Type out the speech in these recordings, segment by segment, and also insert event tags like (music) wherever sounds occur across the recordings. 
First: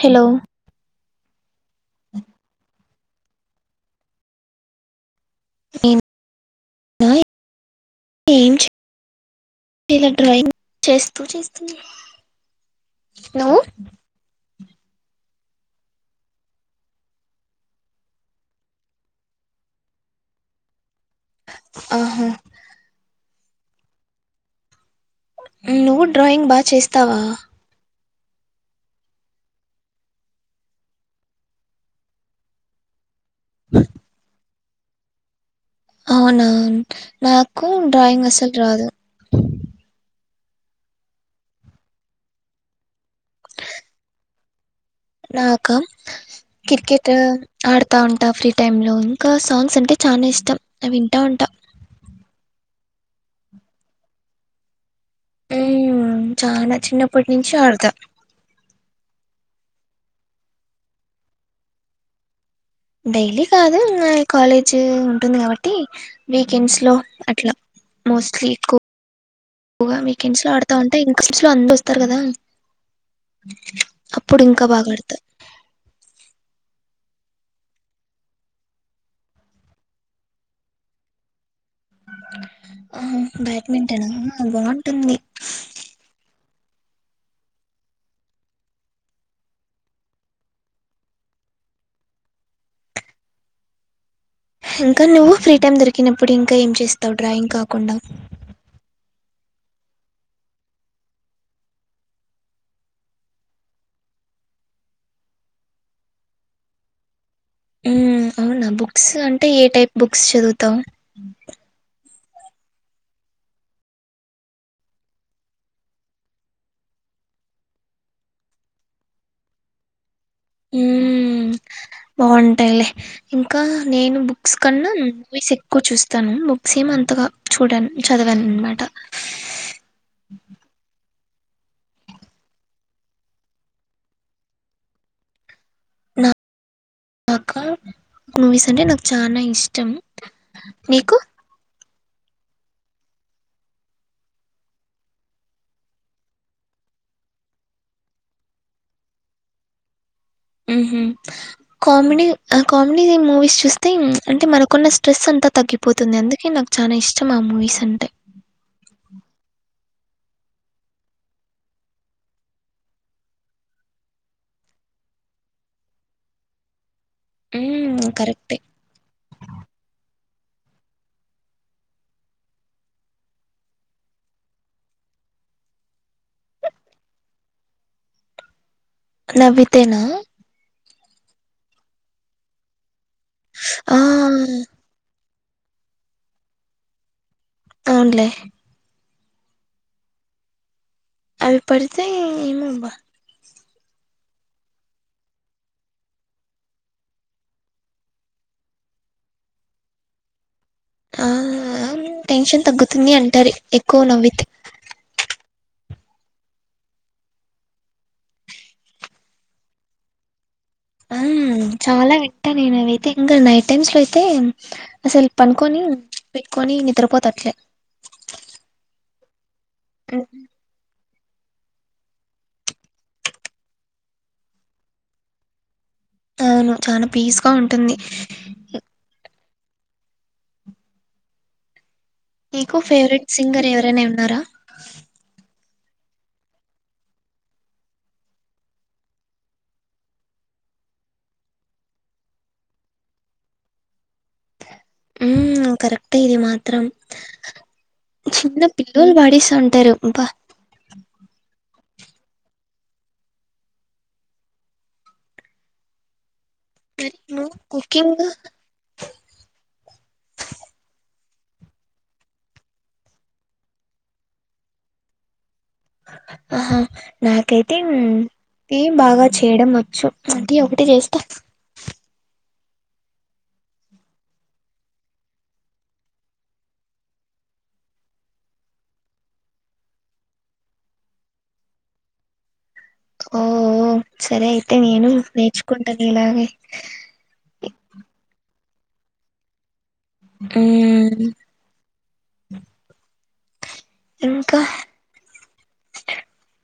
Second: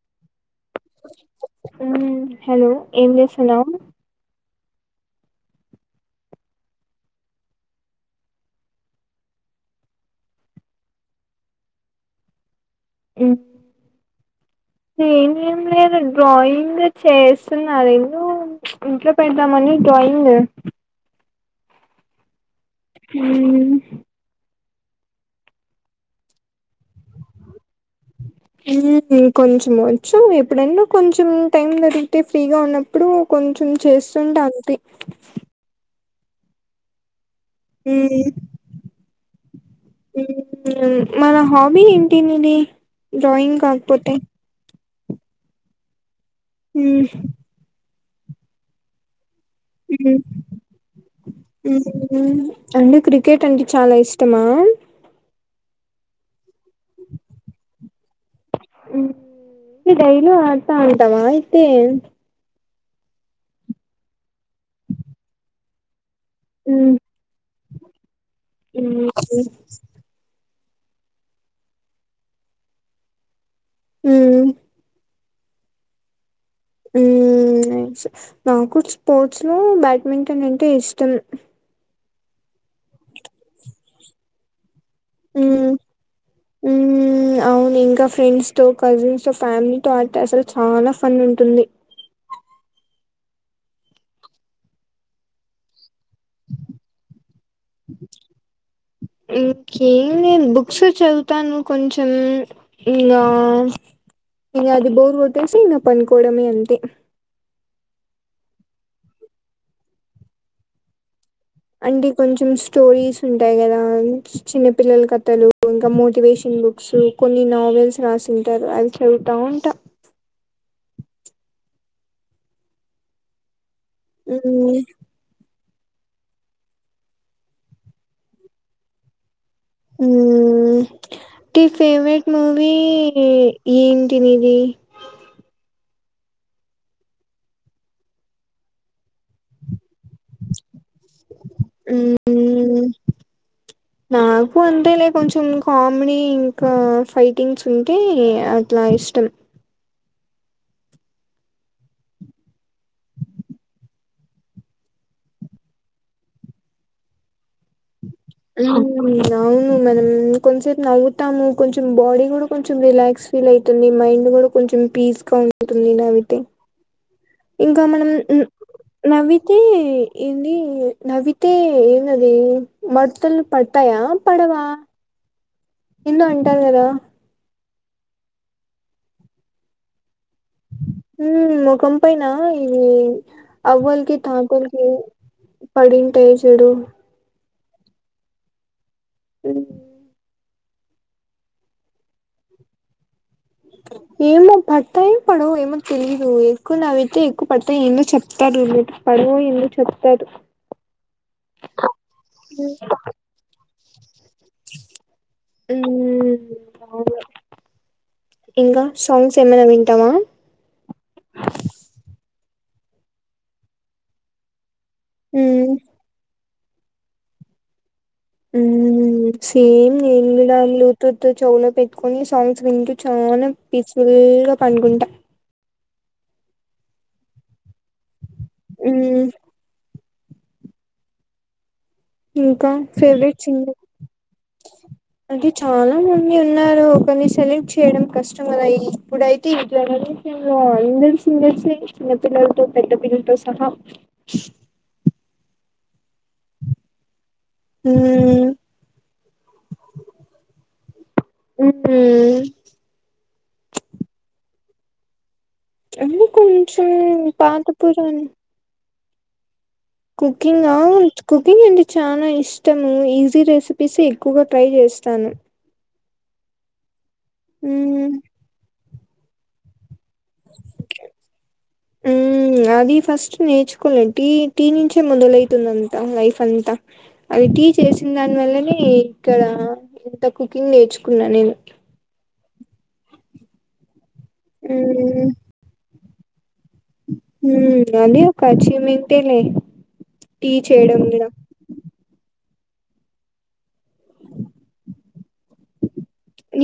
Hello hello ఏం చేస్తున్నావ్ నేనా ఏం చేయలే డ్రాయింగ్ చేస్తూ చేస్తున్నా మ్మ్ నువ్వు నేనేం లేదుా డ్రాయింగ్ చేస్తున్నాెందుో ఇంట్లో పెడదామని డ్రాయింగ్ (inaudible) (inaudible) నువ్వు డ్రాయింగ్ బాగా చేస్తావా కొంచెం వచ్చం ఎప్పుడైనా కొంచెం టైం దొరికితే ఫ్రీగా ఉన్నప్పుడు కొంచెం చేస్తుంటే అంతే అవునావును నా కూ మ్మ్ డ్రయింగ్ సల్ రాదు మన హాబీ ఏంటిది డ్రాయింగ్ కాకపోతే నాక మ్మ్ క్రికెట్ ఆడుతు ఉంటా ఫ్రీ టైంలో ఇం సాంగ్స్ అంటే మ్మ్ చాలా ఇష్టం వింటా ఉంటాం మ్మ్ అంటే క్రికెట్ అంటే చాలా ఇష్టమా ఉమ్మా చాలా చిన్నప్పటి నుంచి అడుత ఇ డైలీ ఆడుతా ఉంటామా అయితే డైలీ కాదు కాలేజీ ఉంటుంది కాబట్టి మ్మ్ (inaudible) హ్మ్ ఆడుతా ఉంటే ఇంక చిట్చలో అంద వస్తారు కదా హ్మ్ అప్పుడు హ్మ్. ఇంకా బాగాడుతారు ఉమ్మా నాకు స్పోర్ట్స్ లో బ్యాడ్మింటన్ అంటే ఇష్టం బ్యాడ్మింటన్ ఫబ ఉమ్మా అవును ఇంకా ఫ్రెండ్స్ తో కజిన్స్ తో ఫ్యామిలీతోో అట అసలు చాలా ఫన్ ఉంటుంది ఇంకా నువ్ ఫ్రీ టైమ్ దరి నప్పుడు ఇంకా ఏం చేస్తావు డ్రాయింగ్ కాకుండా ఓకే నేను బుక్స్ చదువుతాను కొంచెం ఇకా ఇకా అది బోర్ కొట్టేసి ఇకా పనుకోవడమే అంతే అవునా బుక్స్ అంటే ఏ టైప్ బుక్స్ చదువుతాం అ కొంచెం స్టోరీస్ ఉంటాయి కదా చిన్న పిల్లల కథలు ఇంకా మోటివేషన్ బుక్స్ కొన్ని నావెల్స్ రాసింటారు అవి చదువుతా ఉంటా ఉ బాగుంటాయిలే ఇంకా నేను బుక్స్ హ్మ్ కన్నా మూవీస్క్ కూర్ చూస్తాను బుక్స్ ఏం అంతగా చూడ చదివాను అనమాట హ టి ఫేవరెట్ మూవీ ఏన్టినివి కాకా మూవీస్ అంటే నాకు చాలా ఇష్టం నీకు ఊ నాకు అంటేలే కొంచెం కామెడీ ఇంకా ఫైటింగ్స్ ఉంటే అట్లా ఇష్టం. ఉ హు కామెడీ కామెడీ మూవీస్ చూస్తే అంటే మనకున్న స్ట్రెస్ అంతా తగ్గిపోతుంది. అందుకే నాకు చాలా ఇష్టం ఆ మూవీస్ అంటే (unintelligible) మనం కొంతసేపు నవ్వుతాము కొంచెం బాడీ కూడా కొంచెం రిలాక్స్ ఫీల్ అయి తుంది. మైండ్ కూడా కొంచెం పీస్ గా ఉంటుంది. నవ్వితే ఇంకా మ్మ్, మనం ఉ కరెక్టే నవ్వితే ఇన్ని నవ్వితే ఎనందది మర్తల్ పడతాయా పడవా ఎందు అంటారు కదా నవ్వితేనా హ ముఖం పైన ఇది ఆ అవ్వలికి, తాతలకి పడింటే చెడు అవునులే అ అవి పడితే ఏమబ్బా ఏమో పడతాయో పడవు ఏమో తెలీదు ఎక్కువ నవ్వితే ఎక్కువ పడతాయి. ఎన్నో చెప్తారు న పడవు ఎన్నో చెప్తారు. ఆ టెన్షన్ తగ్గుతుంది అంటారు. ఎక్కువ నవ్వితే ఉ అవు ఇంకా సాంగ్స్ ఏమనా వింటావా ఆ చాలా వింటా నేను అవయితే ఇంకా నైట్ టైమ్స్ లో అయితే అసలు ఉమ్ పనుకొని పెట్టుకొని నిద్రపోతట్లే ఉమ్ సేమ్ ఉమ్, నేను విడాములు తూత్ చవులో పెట్టుకొని సాంగ్స్ వింటూ చా పీస్ఫుల్ గా పండుకుంటా అవును చాలా పీస్ గా ఉంటుంది. ఉ ఇంకా మీకు ఫెవరెట్ ఫేవరెట్ సింగర్ ఎవరైనా ఉన్నారా అంటే చాలా మంది ఉన్నారు. ఒకరిని సెలెక్ట్ చేయడం కష్టం కద ఇప్పుడైతే ఈ జనరేషన్ లో అందరు సింగర్స్ చిన్నపిల్లలతో, పెద్ద పిల్లలతో సహా ఊ కరెక్ట్ ఇది మాత్రం మ్మ్ చిన్న పిల్లలు పడేస్త ఉంటారుంప హ అ కొంచం మరి నువ్వు పాత పోరాం కుకింగ్ కుకింగ్ అంటే చాలా ఇష్టము. ఈజీ రెసిపీస్ ఎక్కువగా ట్రై చేస్తాను. ఆహా నాకైతే మ్మ్ ఏం బాగా చేయడం వ స అంటే ఒకటి చేస్తా మ్మ్ అది ఫస్ట్ నేర్చుకోలేను టీ టీ నుంచే మొదలవుతుంది అంత లైఫ్ అంతా అది టీ చేసిన దాని వల్లనే ఇక్కడ ఇంత కుకింగ్ నేర్చుకున్నా నేను ఓ ఒ. సరే అయితే నేను, నేర్చుకుని. (unintelligible) ఊ అదే ఒక కాచ్చి మీతేలే. టీ చేయడం గద. ఇంకా.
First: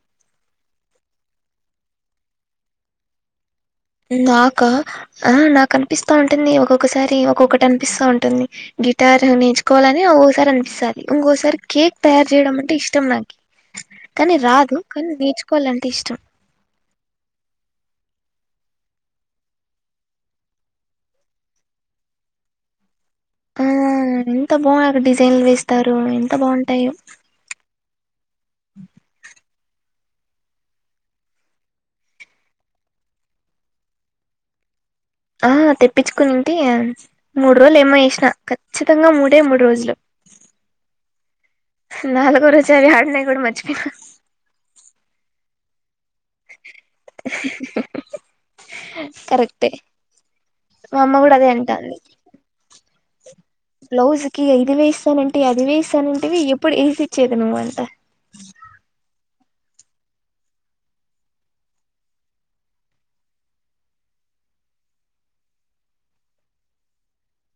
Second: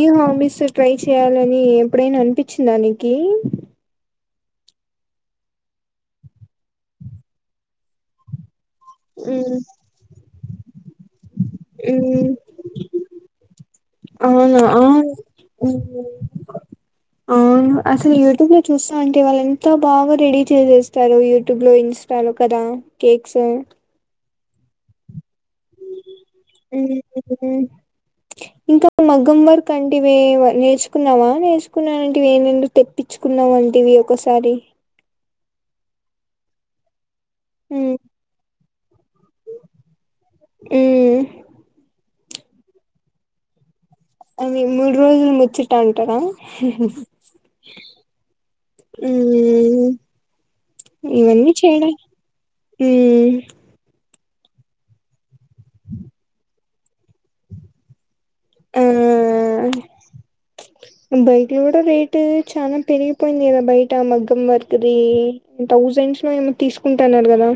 ఈ హాబీస్ ట్రై చేయ్యాలని ఎప్పుడైనా అనిపించిందా నికీ. నాకా ఆ నాకు అనిపిస్తా ఉంటుంది ఒక్కొక్కసారి ఒక్కొక్కటి అనిపిస్తా ఉంటుంది. గిటార్ నేర్చుకోవాలని ఒ. కరణ్ సార్. ఇంకోసారి కేక్ తయారు హ్మ్ చేయడం అంటే ఇష్టం నాకి, కానీ అవునా రాదు, ఆ కానీ హ్మ్ నేర్చుకోవాలంటే ఇష్టం. ఆ అసలు యూట్యూబ్ లో చూస్తా అంటే వాళ్ళు ఎంత బాగా రెడీ చేసేస్తారు యూట్యూబ్ లో ఇన్స్టా లో కదా. Cake sir. ఆ ఎంత బాగా డిజైన్ వేస్. అంటారు ఎంత బాగుంటాయో. హ్మ్ ఇంకా మగం వర్క్ అంటివే నేర్చుకున్నావా నేర్చుకున్నాంటివేవి తెప్పించుకున్నావ అంటివి ఒకసారి. ఆ తెప్పించుకుంది. మూడు రోజులు హ్మ్ ఏమో చేసినా ఖచ్చితంగా మూడే మూడు రోజులు. హ్మ్ నాలుగొ రోజా యే అ అన్నయ్యను గుడా మర్చిపోయిన. అవి మూడు రోజుల ముచ్చటా. కదా కరెక్టే మా అమ్మ కూడా అదే ఇవన్నీ చేయడా. అంటాంది ఊమ్. బ్లౌజ్ కి ఇది వేయిస్తానంటవి అది వేయిస్తానంటేవి ఎప్పుడు వేసి ఇచ్చేది నువ్వు అంట. ఊమ్. బైక్ లో కూడా రేటు చాలా పెరిగిపోయింది కదా బయట మగ్గం వర్క దీ. థౌసండ్స్ లో ఏమో తీసుకుంటున్నాను గదా.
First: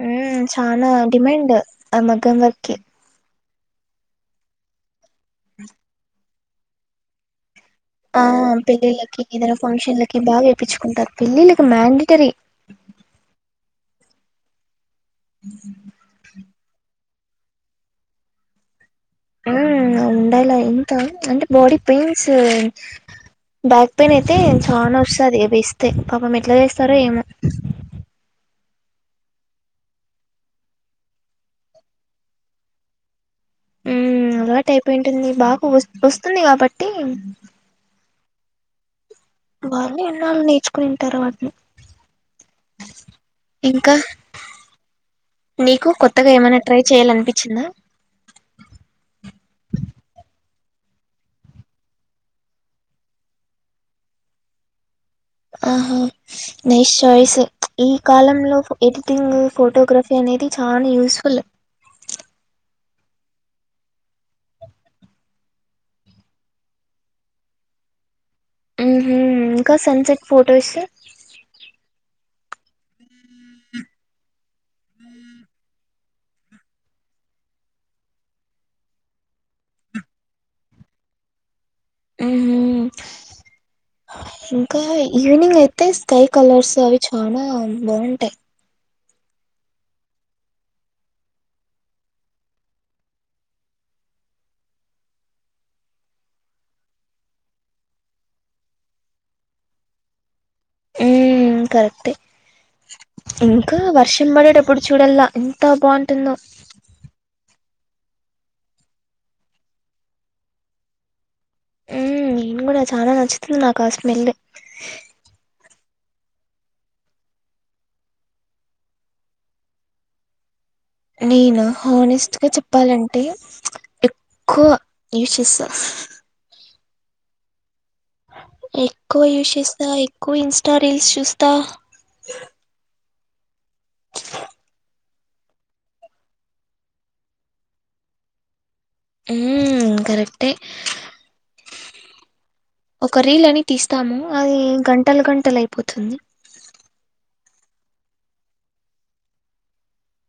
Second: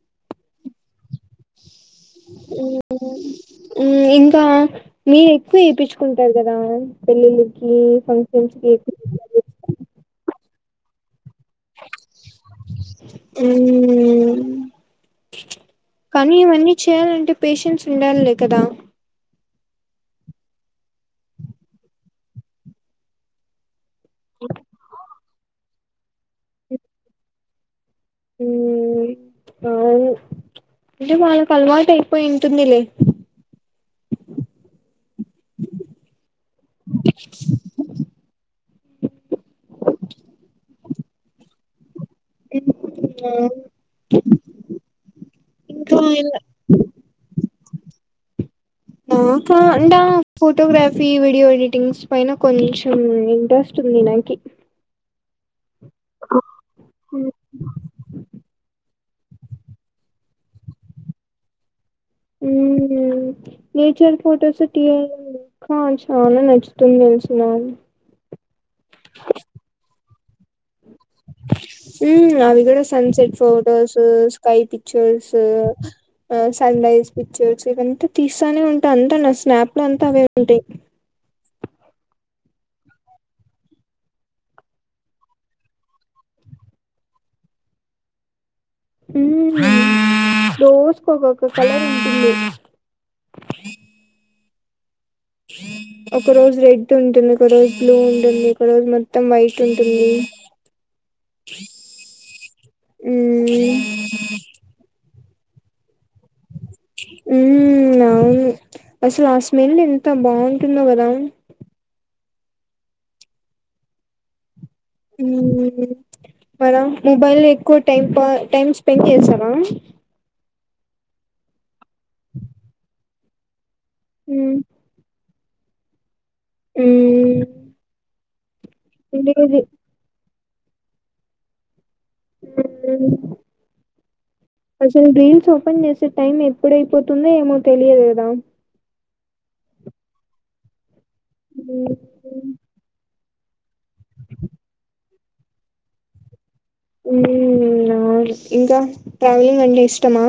హ చానా. డిమైండ్ అ మగ్గం వర్క్ కీ. ఉ ఇంకా మీరు ఎక్కువ వేయిించుకుంటారు కదా పెళ్లిిళ్ళ. ఆ పెళ్లిలకి ఇదర ఫంక్షన్ లకి బాగా. పిచ్చి కుంక్క. పిల్లకు. మండిటరీ ఊమ్ కని ఇవ్వని చేయాల. అంటే పెషేంట్స్ ఉండాలిలే కదా. ఉండయిలా ఇంత అంటే బాడీ పెయిన్స్ బ్యాక్ పయిన్ అయితే చాలా వస్తుంది వే ంత ఒక మెట్లు చేస్తార ఏమో అ ఇే వాళ కల్వాట అయిపోయింటందిలే అలాటు అయిపోయింటుంది బాగా వ వస్తుంది కాబట్టి వాళ్ళు ఎన్నాళ్ళు నేర్చుకునింటారు వాటిని ఉమ్ అవును. ఇంకా నీకు ఇంకా కొత్తగా ఏమైనా ట్రై చేయాల అనిపించిందా అడా ఫోటోగ్రఫీ వీడియో ఎడిటింగ్స్ పైన కొంచెం ఇంట్రెస్ట్ ఉంది నాకి ఆహా నైస్ చాయిస్ ఈ కాలంలోది టింగ్ ఫోటోగ్రఫీ అనేది చాలా యూస్ఫుల్ నేచర్ ఫొటోస్ తీయ ఇకా చనా నచ్చుతుంది తెలిసన్నారు ఫోటోస్ అవి కూడా సన్సెట్ ఫొటోస్ కాై పిక్చర్స్ ఆ సన్ రైజ్ పిక్చర్స్ ఇవంతా తీస్తానే ఉంటాయి అంతా నా స్నాప్ లో అంతా అవే ఉంటాయి ఇంకా ఈవినింగ్ అయితే స్కై కలర్స్ అవి చాలా బాగుంటాయి జోస్కోకక క ఒక రోజు రెడ్ ఉంటుంది ఒక రోజు బ్లూ ఉంటుంది ఒక రోజు మొత్తం వైట్ ఉంటుంది ఉ కరెక్టే మ్మ్ ఇంకా వర్షం పడిట ఎప్పుడు చూడల్లా ఎంతావన్ పెుటును ఉవు అసలు ఆ స్మెల్ ఎంత బాగుంటుందవు కదా నేను కూడా చాలా నచ్చుతుంది నాకు ఆ స్మెల్ మన మొబైల్ లో ఎక్కువ టైమ్ టైమ్ స్పెండ్ చేసాారా నేను హానెస్ట్గా చెప్పాలంటే ఉమ్ ఎక్కువ యశస్సు ఏ ఎక్కువ వ్యూస్ ఇస్తాయి కో ఇన్స్టా రీల్స్ చూస్తా హ అసలు రీల్స్ ఓపెన్ చేసే టైం ఎప్పుడైపోతుందో ఏమో తెలియదు కదా ఉ కరెక్టే ఉమ్ ఒక రీల్ అని తీస్తాము అది గంటల గంటలు అయిపోతుంది ఇంకా ట్రావెలింగ్ అంటే ఇష్టమా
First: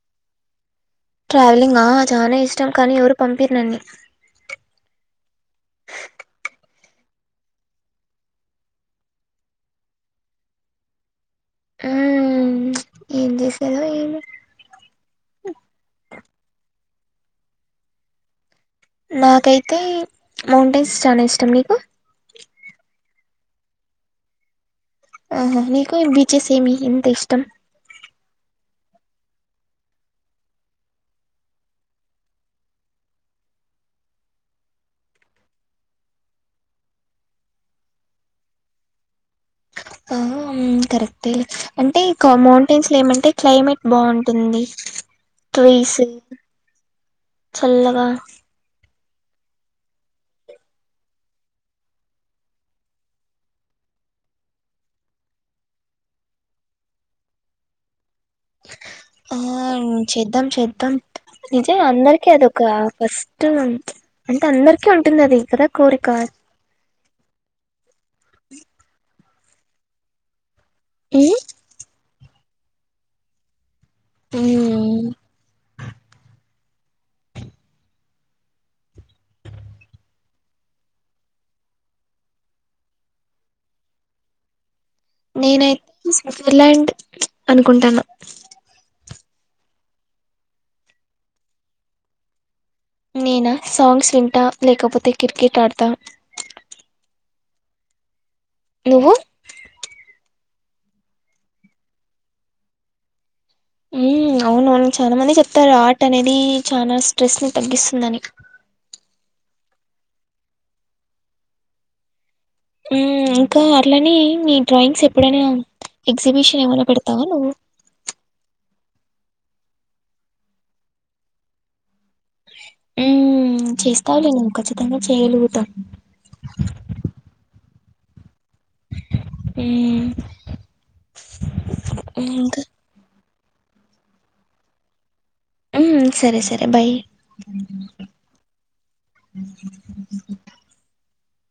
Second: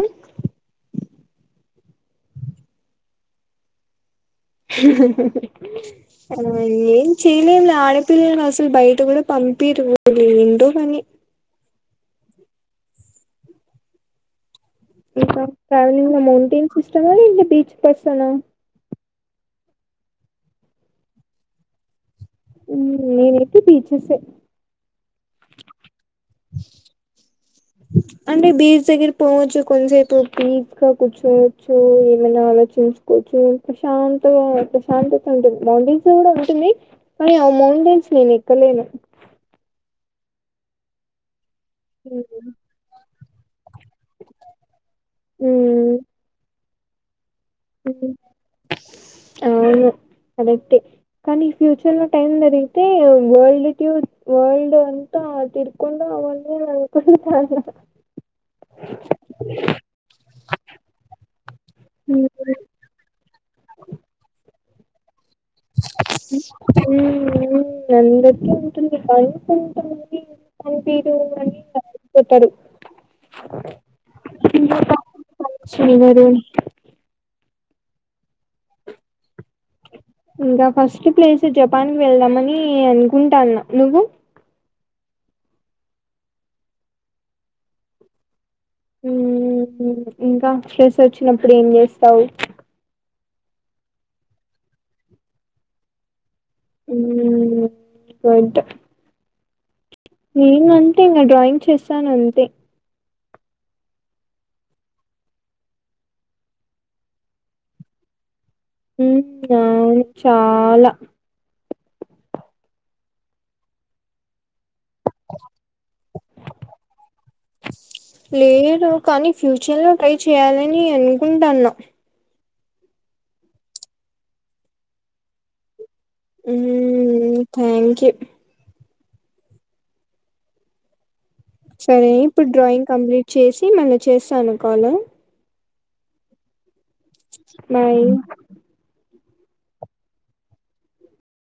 ట్రావెలింగ్ ఆ చాలానే ఇష్టం కానీ ఎవరు పంపిరు నన్నన్ని ఆ నం చేలే ఆడపిల్సలు బయట కూ పంపిరుంటో మరి ఆ ఏం చేసాదో ఏమి ఇ ట్రావెలింగ్ నా మౌంటెన్ చస్ ఇ బీచ్ పసనా నాకైతే మౌంటైన్స్ చనా ఇష్టం నీకు నేనుతే బీచస్ ఆహా నీకు బి చ్చసేమి ఎంత ఇష్టం అంటే బీచ్ దగ్గర పోవచ్చు కొంతసేపు పీస్ గా కూర్చోవచ్చు ఏమైనా ఆలోచించుకోవచ్చు ప్రశాంత ప్రశాంతత ఉంటుంది మౌంటైన్స్ కూడా ఉంటుంది కానీ ఆ మౌంటైన్స్ నేను ఎక్కలేను కరెక్ట్ లే అంటే ఇ మౌంటైన్స్ లో ఏమంటే క్లైమేట్ బాగుంటుంది ఉమ్, ట్రీస్ చల్లగా అవును అదైతే కానీ ఫ్యూచర్ లో టైమ్ దరిగితే వరల్డ్ టూర్ వరల్డ్ అంతా తీర్కొని రావాలనుకుంటున్న ఆ చేద్దాం చేద్దాం నిజం అందరికీ అదొక ఫస్ట్ అంటే అందరి ఉంటుందది ఉ ఉ అందుకే ఉంటుంది పని కొ పంపియరు మ్మ్ అని పెట్టాడు మ్మ్. శీరి వరి ఇంకా ఫస్ట్ ప్లేస్ జపాన్ కి వెళ్దామని అనుకుంటాన నువ్వు నేనైతే స్విట్జర్లాండ్ అనుకుంటాన ఉ ఇంకా స్ట్రస్ వచ్చినప్పుడు ఏం చేస్తావు నేనా సాంగ్స్ వింటా లేకపోతే క్రికెట్ ఆడతా ఉ రయింత నువ్వు నేను అంతే ఇంకా డ్రాయింగ్ చేస్తాను అంతే ఉ అవున అవును చాలా మంది చెప్తారు ఆట అనేది చాలా స్ట్రెస్ ని తగ్గిస్తుందని హ న చాలా ఇంకా అట్లనే మీ డ్రాయింగ్స్ ఎప్పుడైనా ఎగ్జిబిషన్ ఏమైనా పెడతావా నువ్వు లేదు కానీ ఫ్యూచర్ లో ట్రై చేయాలని అనుకుంటాను ఆ చేస్తావులే నుేవు ఖచ్చితంగా చేయగలుగుతాం ఊ ఊ థ్యాంక్ క్యూ ఊ సరే ఇప్పుడు డ్రాయింగ్ కంప్లీట్ చేసి మళ్ళీ చేస్తాను కాలు ఊ సరే సరే బై బాయ్